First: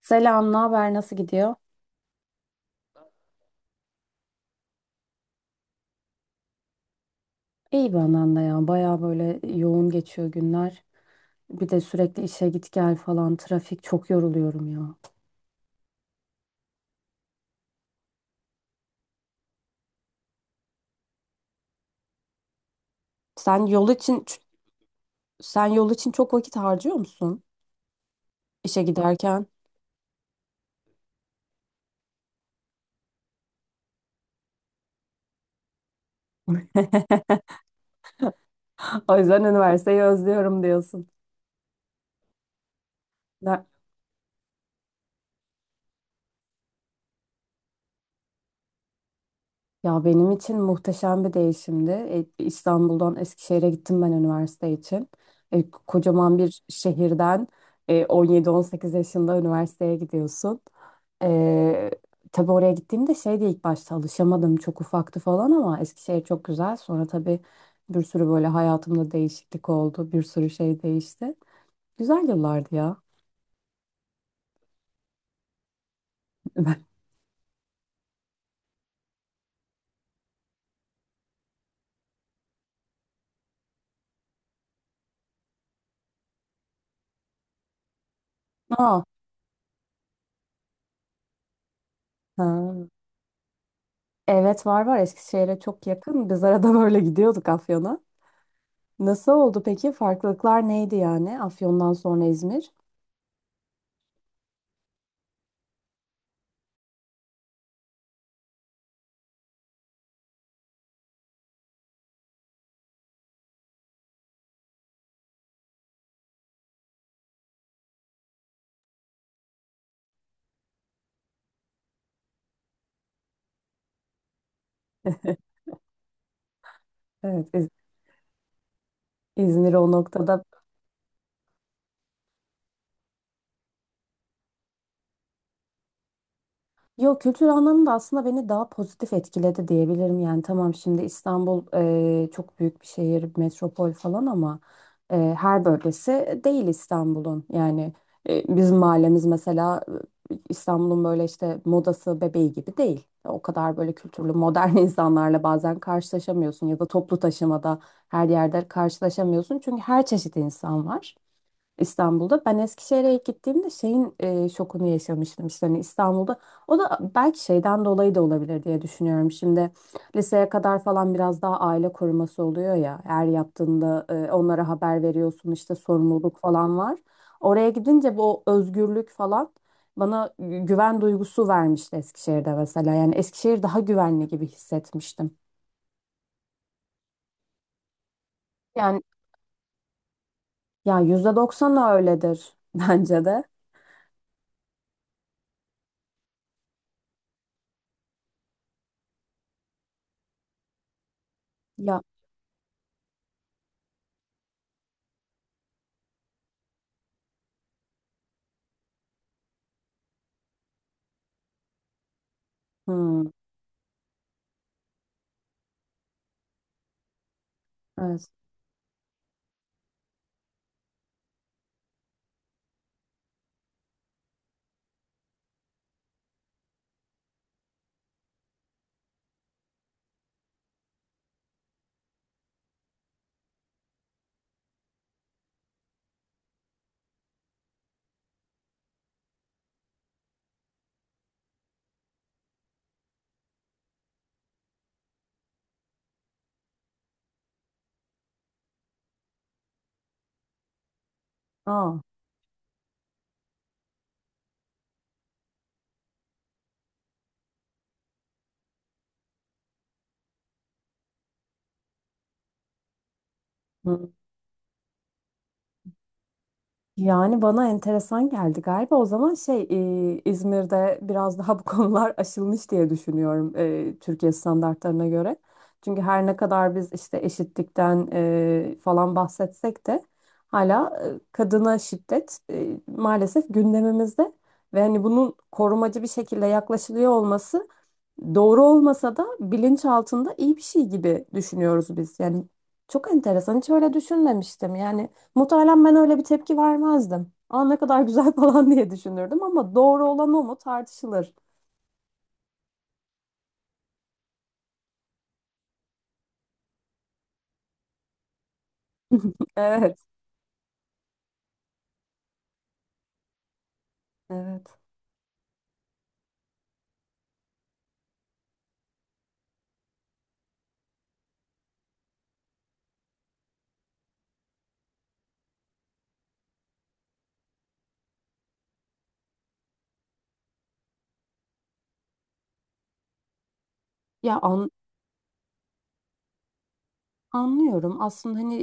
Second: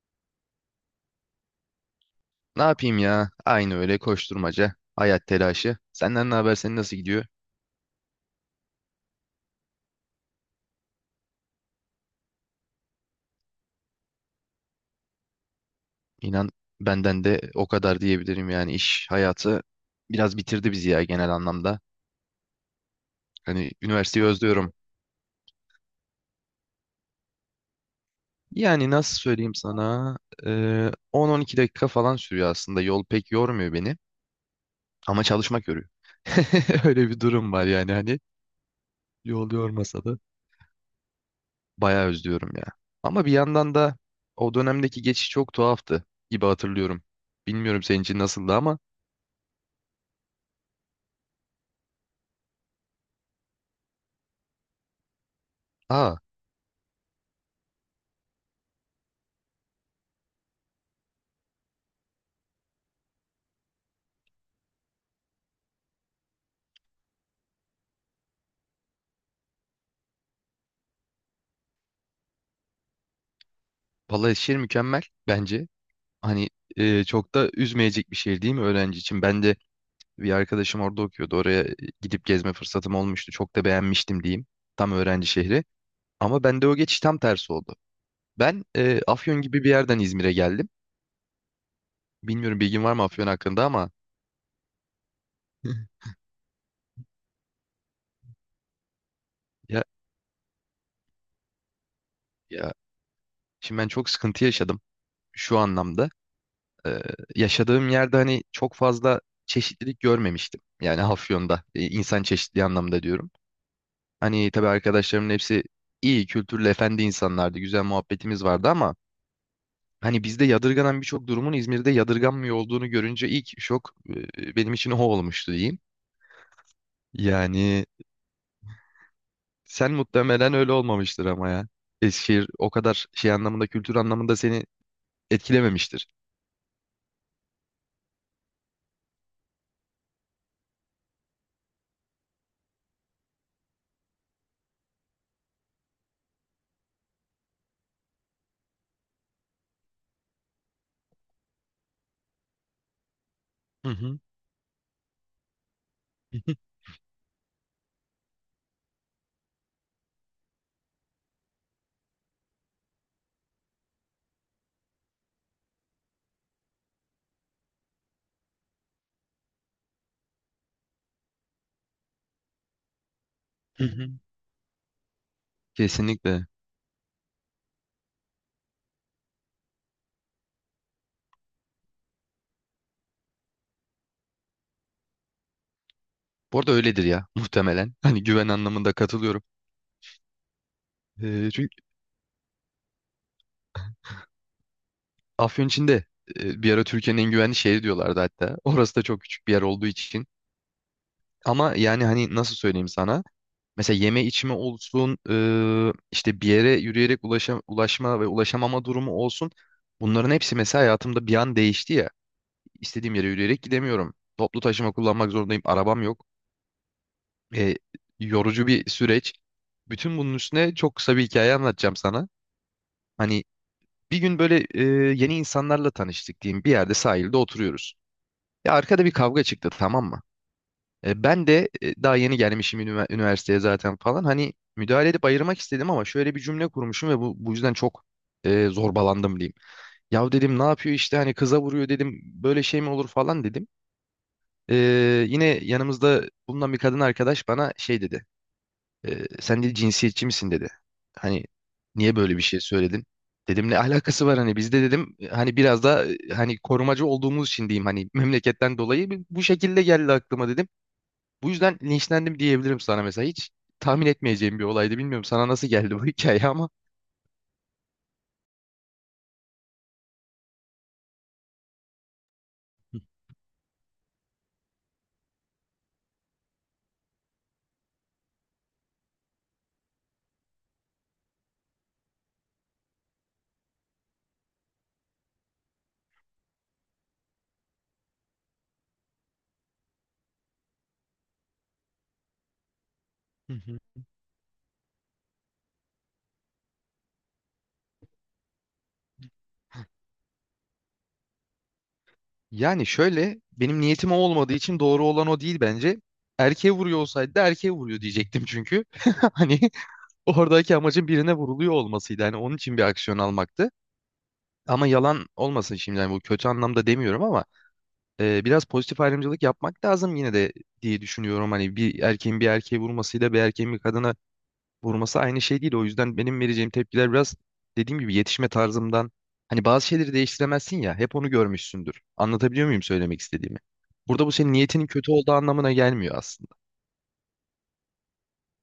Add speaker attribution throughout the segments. Speaker 1: Selam, ne haber? Nasıl gidiyor?
Speaker 2: Ne yapayım ya? Aynı öyle koşturmaca, hayat telaşı. Senden ne haber? Senin nasıl gidiyor?
Speaker 1: İyi benden de ya. Baya böyle yoğun geçiyor günler. Bir de sürekli işe git gel falan. Trafik çok yoruluyorum ya.
Speaker 2: İnan benden de o kadar diyebilirim yani iş hayatı biraz bitirdi bizi ya genel anlamda.
Speaker 1: Sen
Speaker 2: Hani
Speaker 1: yol için
Speaker 2: üniversiteyi özlüyorum.
Speaker 1: sen yol için çok vakit harcıyor musun işe
Speaker 2: Yani nasıl
Speaker 1: giderken?
Speaker 2: söyleyeyim sana? 10-12 dakika falan sürüyor aslında. Yol pek yormuyor beni ama çalışmak yoruyor. Öyle bir durum var yani hani
Speaker 1: O yüzden
Speaker 2: yol
Speaker 1: üniversiteyi
Speaker 2: yormasa da
Speaker 1: özlüyorum diyorsun.
Speaker 2: bayağı özlüyorum ya. Ama bir
Speaker 1: Ne-
Speaker 2: yandan da o dönemdeki geçiş çok tuhaftı gibi hatırlıyorum. Bilmiyorum senin için nasıldı ama.
Speaker 1: Ya benim için muhteşem bir değişimdi. İstanbul'dan Eskişehir'e gittim ben üniversite için.
Speaker 2: Aa,
Speaker 1: Kocaman bir şehirden 17-18 yaşında üniversiteye gidiyorsun. E, tabii oraya gittiğimde şeydi ilk başta alışamadım. Çok ufaktı falan ama Eskişehir çok güzel. Sonra tabii bir sürü böyle hayatımda değişiklik oldu. Bir sürü şey değişti. Güzel yıllardı ya.
Speaker 2: Balıkesir mükemmel bence. Hani çok da üzmeyecek bir şehir değil mi öğrenci için? Ben de bir arkadaşım orada okuyordu. Oraya gidip gezme fırsatım olmuştu. Çok da beğenmiştim diyeyim. Tam öğrenci şehri. Ama bende o geçiş tam tersi oldu. Ben
Speaker 1: Aa,
Speaker 2: Afyon gibi bir yerden İzmir'e geldim. Bilmiyorum bilgin
Speaker 1: ha.
Speaker 2: var mı Afyon hakkında ama.
Speaker 1: Evet, var var, Eskişehir'e çok yakın. Biz arada böyle gidiyorduk Afyon'a. Nasıl oldu
Speaker 2: ya,
Speaker 1: peki? Farklılıklar neydi yani Afyon'dan sonra İzmir?
Speaker 2: ya şimdi ben çok sıkıntı yaşadım şu anlamda. Ee, yaşadığım yerde hani çok fazla çeşitlilik görmemiştim. Yani Afyon'da insan çeşitliği anlamda diyorum. Hani tabii arkadaşlarımın hepsi iyi, kültürlü, efendi insanlardı. Güzel muhabbetimiz vardı ama hani bizde yadırganan birçok durumun İzmir'de yadırganmıyor olduğunu görünce ilk şok benim için o olmuştu diyeyim.
Speaker 1: Evet, İz-
Speaker 2: Yani
Speaker 1: İzmir o
Speaker 2: sen
Speaker 1: noktada
Speaker 2: muhtemelen öyle olmamıştır ama ya. Eskişehir o kadar şey anlamında, kültür anlamında seni etkilememiştir.
Speaker 1: yok, kültür anlamında aslında beni daha pozitif etkiledi diyebilirim. Yani tamam şimdi İstanbul çok büyük bir şehir, metropol falan ama her bölgesi değil İstanbul'un. Yani bizim mahallemiz mesela İstanbul'un böyle işte modası bebeği gibi değil. O kadar
Speaker 2: Hı
Speaker 1: böyle
Speaker 2: hı.
Speaker 1: kültürlü modern insanlarla bazen karşılaşamıyorsun ya da toplu taşımada her yerde karşılaşamıyorsun. Çünkü her çeşit insan var İstanbul'da. Ben Eskişehir'e ilk gittiğimde şeyin şokunu yaşamıştım işte hani İstanbul'da. O da belki şeyden dolayı da olabilir diye düşünüyorum. Şimdi liseye kadar falan biraz daha aile koruması oluyor ya. Eğer
Speaker 2: Hı
Speaker 1: yaptığında
Speaker 2: hı.
Speaker 1: onlara haber veriyorsun işte sorumluluk
Speaker 2: Kesinlikle.
Speaker 1: falan var. Oraya gidince bu özgürlük falan bana güven duygusu vermişti Eskişehir'de mesela. Yani Eskişehir daha güvenli gibi hissetmiştim.
Speaker 2: Bu arada öyledir ya muhtemelen. Hani güven anlamında
Speaker 1: Yani
Speaker 2: katılıyorum.
Speaker 1: ya
Speaker 2: Ee,
Speaker 1: %90
Speaker 2: çünkü
Speaker 1: öyledir bence de.
Speaker 2: Afyon içinde bir ara Türkiye'nin en güvenli şehri diyorlardı hatta. Orası da çok küçük bir yer olduğu için. Ama
Speaker 1: Ya
Speaker 2: yani hani nasıl söyleyeyim sana? Mesela yeme içme olsun, işte bir yere yürüyerek ulaşma ve ulaşamama durumu olsun. Bunların hepsi mesela hayatımda bir an değişti ya. İstediğim yere
Speaker 1: hmm,
Speaker 2: yürüyerek gidemiyorum. Toplu taşıma kullanmak zorundayım. Arabam yok. E,
Speaker 1: evet.
Speaker 2: yorucu bir süreç. Bütün bunun üstüne çok kısa bir hikaye anlatacağım sana. Hani bir gün böyle yeni insanlarla tanıştık diyeyim. Bir yerde sahilde oturuyoruz. Ya arkada bir kavga çıktı, tamam mı? Ben de daha yeni gelmişim üniversiteye zaten falan. Hani müdahale edip ayırmak istedim ama şöyle bir cümle kurmuşum ve bu yüzden çok zorbalandım diyeyim. Ya dedim ne yapıyor işte hani kıza vuruyor dedim, böyle şey mi olur falan dedim. E, yine yanımızda bulunan bir kadın arkadaş bana şey dedi. Sen dedi cinsiyetçi misin dedi. Hani
Speaker 1: Aa.
Speaker 2: niye böyle bir şey söyledin? Dedim ne alakası var hani, bizde dedim hani biraz da hani korumacı olduğumuz için diyeyim, hani memleketten dolayı bu şekilde geldi aklıma dedim. Bu yüzden linçlendim diyebilirim sana mesela. Hiç tahmin etmeyeceğim bir olaydı. Bilmiyorum sana nasıl geldi bu hikaye ama.
Speaker 1: Yani bana enteresan geldi galiba. O zaman şey, İzmir'de biraz daha bu konular aşılmış diye düşünüyorum, Türkiye standartlarına göre. Çünkü her ne kadar biz işte eşitlikten falan bahsetsek de hala kadına şiddet maalesef gündemimizde ve hani bunun korumacı bir şekilde yaklaşılıyor olması doğru olmasa da bilinç altında iyi bir şey gibi düşünüyoruz biz. Yani çok
Speaker 2: Hı
Speaker 1: enteresan. Hiç
Speaker 2: hı.
Speaker 1: öyle düşünmemiştim. Yani muhtemelen ben öyle bir tepki vermezdim. Aa, ne kadar güzel falan diye düşünürdüm ama doğru olan o mu tartışılır.
Speaker 2: Yani şöyle, benim niyetim o olmadığı için doğru olan o değil bence. Erkeğe vuruyor olsaydı da erkeğe vuruyor diyecektim çünkü. Hani
Speaker 1: Evet,
Speaker 2: oradaki amacın birine vuruluyor olmasıydı. Hani onun için bir aksiyon almaktı.
Speaker 1: evet.
Speaker 2: Ama yalan olmasın şimdi, yani bu kötü anlamda demiyorum ama biraz pozitif ayrımcılık yapmak lazım yine de diye düşünüyorum. Hani bir erkeğin bir erkeğe vurmasıyla bir erkeğin bir kadına vurması aynı şey değil. O yüzden benim vereceğim tepkiler biraz dediğim gibi yetişme tarzımdan. Hani bazı şeyleri değiştiremezsin ya. Hep onu görmüşsündür. Anlatabiliyor muyum söylemek istediğimi? Burada bu
Speaker 1: Ya
Speaker 2: senin
Speaker 1: an-
Speaker 2: niyetinin kötü olduğu anlamına gelmiyor aslında.
Speaker 1: Anlıyorum. Aslında hani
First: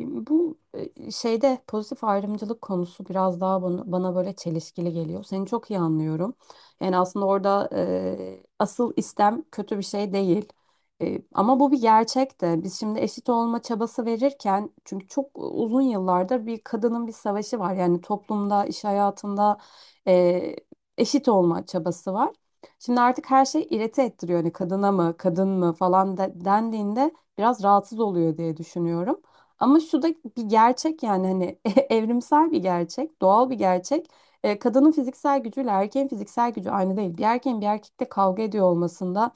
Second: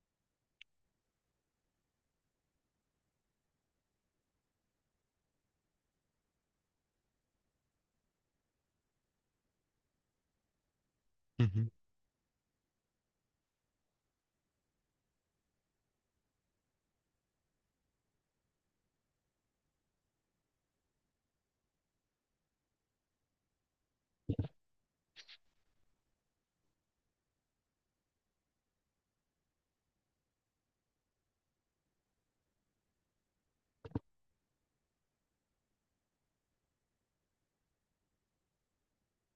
Speaker 1: bu şeyde pozitif ayrımcılık konusu biraz daha bana böyle çelişkili geliyor. Seni çok iyi anlıyorum. Yani aslında orada asıl istem kötü bir şey değil.
Speaker 2: Hı
Speaker 1: Ama
Speaker 2: hı.
Speaker 1: bu bir gerçek de. Biz şimdi eşit olma çabası verirken çünkü çok uzun yıllardır bir kadının bir savaşı var. Yani toplumda, iş hayatında e, eşit olma çabası var. Şimdi artık her şey irite ettiriyor. Hani kadına mı, kadın mı falan dendiğinde biraz rahatsız oluyor diye düşünüyorum. Ama şu da bir gerçek yani hani evrimsel bir gerçek, doğal bir gerçek. Kadının fiziksel gücüyle erkeğin fiziksel gücü aynı değil. Bir erkeğin bir erkekle kavga ediyor olmasında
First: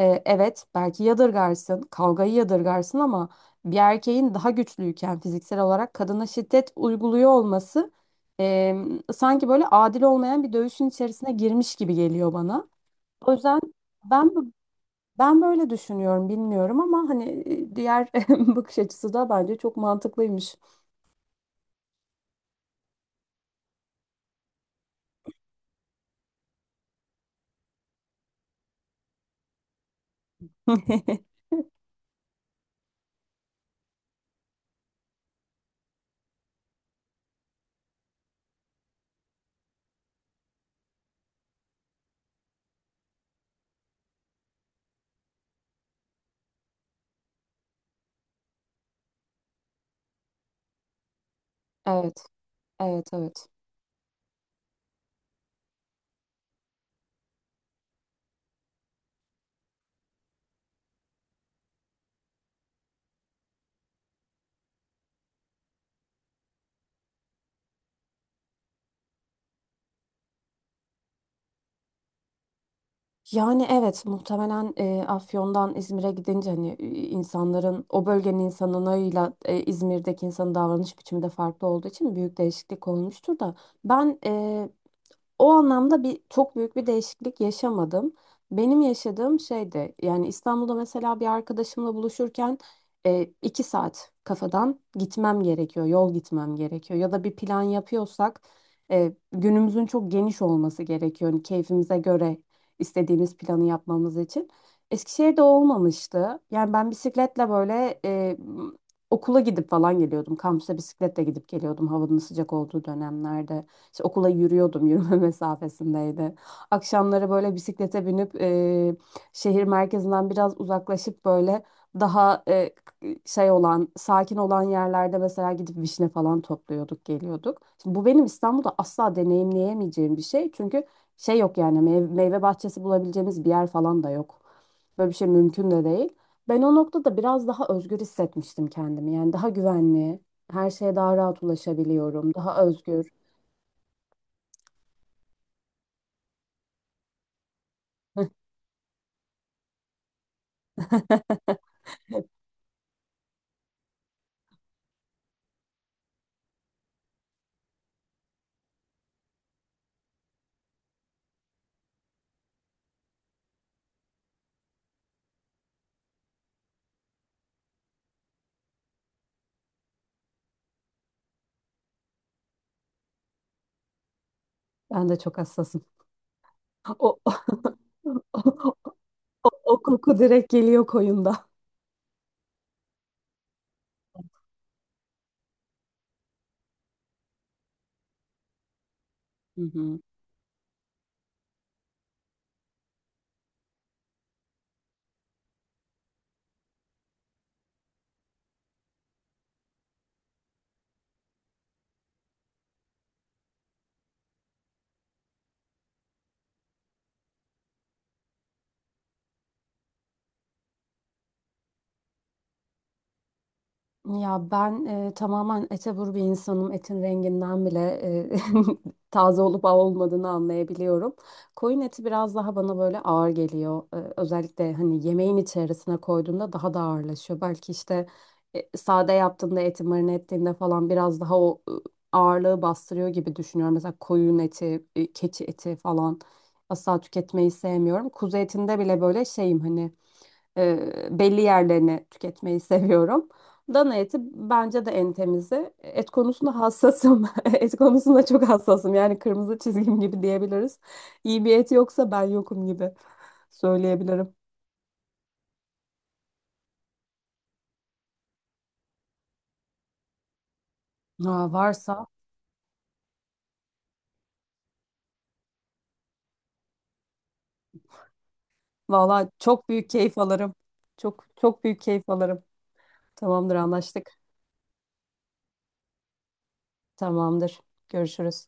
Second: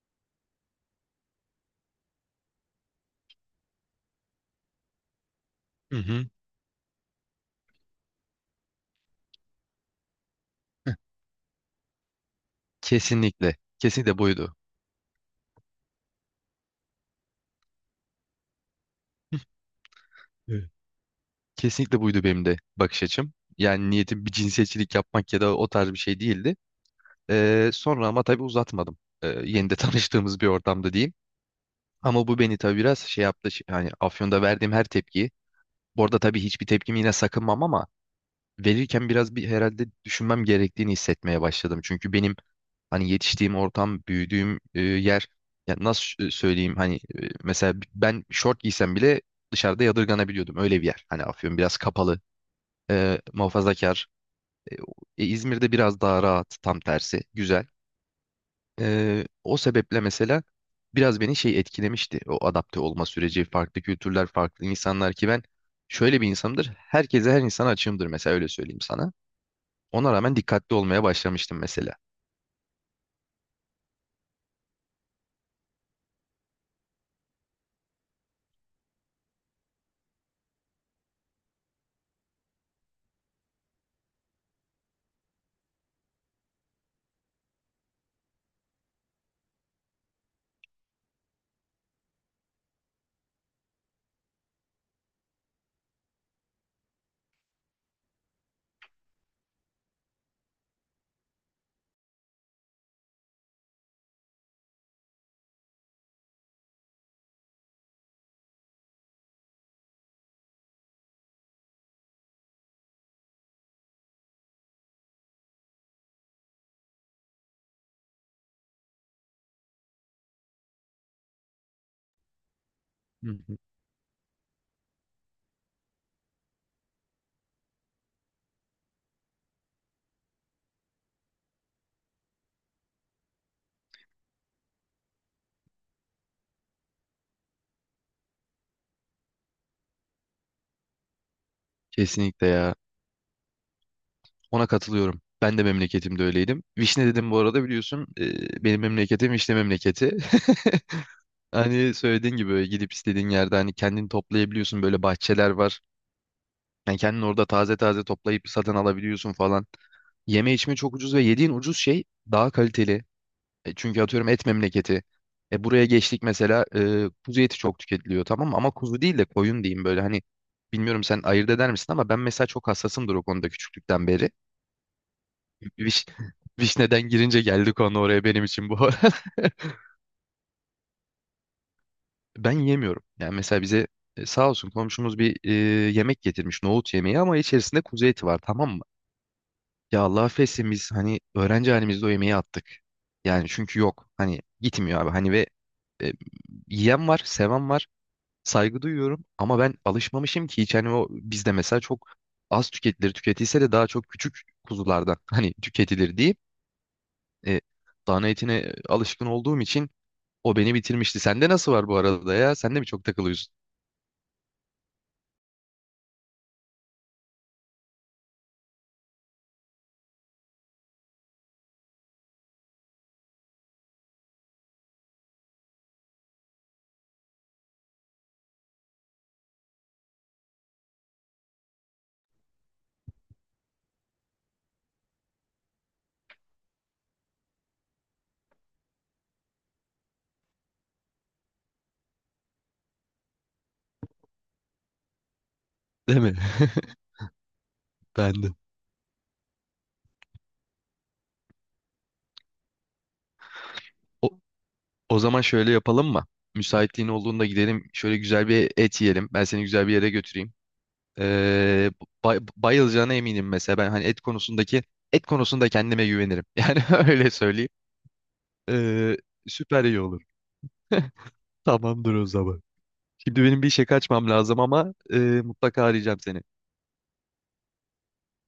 Speaker 1: evet belki yadırgarsın, kavgayı yadırgarsın ama bir erkeğin daha güçlüyken fiziksel olarak
Speaker 2: Hı
Speaker 1: kadına
Speaker 2: hı.
Speaker 1: şiddet uyguluyor olması e, sanki böyle adil olmayan bir dövüşün içerisine girmiş gibi geliyor bana. O
Speaker 2: Kesinlikle.
Speaker 1: yüzden
Speaker 2: Kesinlikle
Speaker 1: ben bu
Speaker 2: buydu.
Speaker 1: ben böyle düşünüyorum, bilmiyorum ama hani diğer bakış açısı da bence çok mantıklıymış.
Speaker 2: Evet. Kesinlikle buydu benim de bakış açım. Yani niyetim bir cinsiyetçilik yapmak ya da o tarz bir şey değildi. Sonra ama tabii uzatmadım. Yeni de tanıştığımız bir ortamda diyeyim. Ama bu beni tabii biraz şey yaptı. Yani Afyon'da verdiğim her tepkiyi. Bu arada tabii hiçbir tepkimi yine sakınmam ama verirken biraz bir herhalde düşünmem gerektiğini hissetmeye başladım. Çünkü benim hani yetiştiğim ortam, büyüdüğüm yer, ya nasıl söyleyeyim hani, mesela ben şort giysem bile dışarıda yadırganabiliyordum. Öyle bir yer. Hani Afyon biraz kapalı,
Speaker 1: Evet, evet, evet.
Speaker 2: muhafazakar. İzmir'de biraz daha rahat, tam tersi. Güzel. O sebeple mesela biraz beni şey etkilemişti. O adapte olma süreci, farklı kültürler, farklı insanlar ki ben şöyle bir insanımdır. Herkese, her insana açığımdır mesela, öyle söyleyeyim sana. Ona rağmen dikkatli olmaya başlamıştım mesela.
Speaker 1: Yani evet muhtemelen Afyon'dan İzmir'e gidince hani insanların o bölgenin insanıyla İzmir'deki insanın davranış biçimi de farklı olduğu için büyük değişiklik olmuştur da ben o anlamda bir çok büyük bir değişiklik yaşamadım. Benim yaşadığım şey de yani İstanbul'da mesela bir arkadaşımla buluşurken iki saat kafadan gitmem gerekiyor, yol gitmem gerekiyor. Ya da bir plan yapıyorsak günümüzün çok geniş olması gerekiyor. Hani keyfimize göre istediğimiz planı yapmamız için. Eskişehir'de o olmamıştı. Yani ben bisikletle böyle okula gidip falan geliyordum. Kampüse bisikletle gidip geliyordum havanın sıcak olduğu dönemlerde. İşte okula yürüyordum, yürüme mesafesindeydi. Akşamları böyle bisiklete binip şehir merkezinden biraz uzaklaşıp böyle daha
Speaker 2: Hı
Speaker 1: şey
Speaker 2: hı.
Speaker 1: olan, sakin olan yerlerde mesela gidip vişne falan topluyorduk, geliyorduk. Şimdi bu benim İstanbul'da asla deneyimleyemeyeceğim bir şey. Çünkü şey yok yani meyve bahçesi bulabileceğimiz bir yer falan da yok. Böyle bir şey mümkün de değil. Ben o noktada biraz daha özgür hissetmiştim kendimi. Yani daha güvenli, her şeye daha rahat ulaşabiliyorum,
Speaker 2: Kesinlikle
Speaker 1: daha
Speaker 2: ya.
Speaker 1: özgür.
Speaker 2: Ona katılıyorum. Ben de memleketimde öyleydim. Vişne dedim bu arada, biliyorsun. Benim memleketim Vişne memleketi. Hani söylediğin gibi böyle gidip istediğin yerde hani kendini toplayabiliyorsun, böyle bahçeler var. Yani kendin orada taze taze toplayıp satın alabiliyorsun falan. Yeme içme çok ucuz ve yediğin ucuz şey daha kaliteli. Çünkü atıyorum et memleketi. Buraya geçtik mesela, kuzu eti çok tüketiliyor tamam mı? Ama kuzu değil de koyun diyeyim, böyle hani bilmiyorum sen ayırt eder misin ama ben mesela çok hassasımdır o konuda küçüklükten beri.
Speaker 1: Ben de çok hassasım.
Speaker 2: Viş, Vişneden
Speaker 1: O, o,
Speaker 2: girince geldi konu oraya, benim için bu.
Speaker 1: o koku direkt geliyor koyunda.
Speaker 2: Ben yemiyorum. Yani mesela bize sağ olsun komşumuz bir yemek getirmiş, nohut yemeği ama içerisinde kuzu eti var tamam mı?
Speaker 1: Hı hı.
Speaker 2: Ya Allah affetsin biz hani öğrenci halimizde o yemeği attık. Yani çünkü yok, hani gitmiyor abi hani, ve e, yiyen var, seven var, saygı duyuyorum ama ben alışmamışım ki hiç hani, o bizde mesela çok az tüketilir, tüketilse de daha çok küçük kuzulardan hani tüketilir diyeyim. E, dana etine alışkın olduğum için o beni bitirmişti. Sende nasıl var bu arada ya? Sen de mi çok takılıyorsun?
Speaker 1: Ya ben tamamen ete vur bir insanım. Etin renginden bile e, taze olup olmadığını anlayabiliyorum. Koyun eti biraz daha bana böyle ağır geliyor. E, özellikle hani yemeğin içerisine koyduğunda daha da ağırlaşıyor. Belki işte sade yaptığında eti marine ettiğinde falan biraz daha o ağırlığı bastırıyor gibi düşünüyorum. Mesela koyun eti, keçi eti falan asla tüketmeyi sevmiyorum. Kuzu etinde bile böyle şeyim hani belli yerlerini tüketmeyi seviyorum. Dana eti bence de en temizi. Et
Speaker 2: Değil mi?
Speaker 1: konusunda hassasım. Et konusunda çok
Speaker 2: Bendim.
Speaker 1: hassasım. Yani kırmızı çizgim gibi diyebiliriz. İyi bir et yoksa ben yokum gibi
Speaker 2: O,
Speaker 1: söyleyebilirim.
Speaker 2: o zaman şöyle yapalım mı? Müsaitliğin olduğunda gidelim. Şöyle güzel bir et yiyelim. Ben seni güzel bir yere götüreyim.
Speaker 1: Aa,
Speaker 2: Ee,
Speaker 1: varsa
Speaker 2: bayılacağına eminim mesela. Ben hani et konusunda kendime güvenirim. Yani öyle söyleyeyim. Ee,
Speaker 1: valla çok
Speaker 2: süper
Speaker 1: büyük
Speaker 2: iyi
Speaker 1: keyif
Speaker 2: olur.
Speaker 1: alırım. Çok çok büyük keyif
Speaker 2: Tamamdır o
Speaker 1: alırım.
Speaker 2: zaman. Şimdi
Speaker 1: Tamamdır
Speaker 2: benim bir işe
Speaker 1: anlaştık.
Speaker 2: kaçmam lazım ama mutlaka arayacağım seni.
Speaker 1: Tamamdır. Görüşürüz.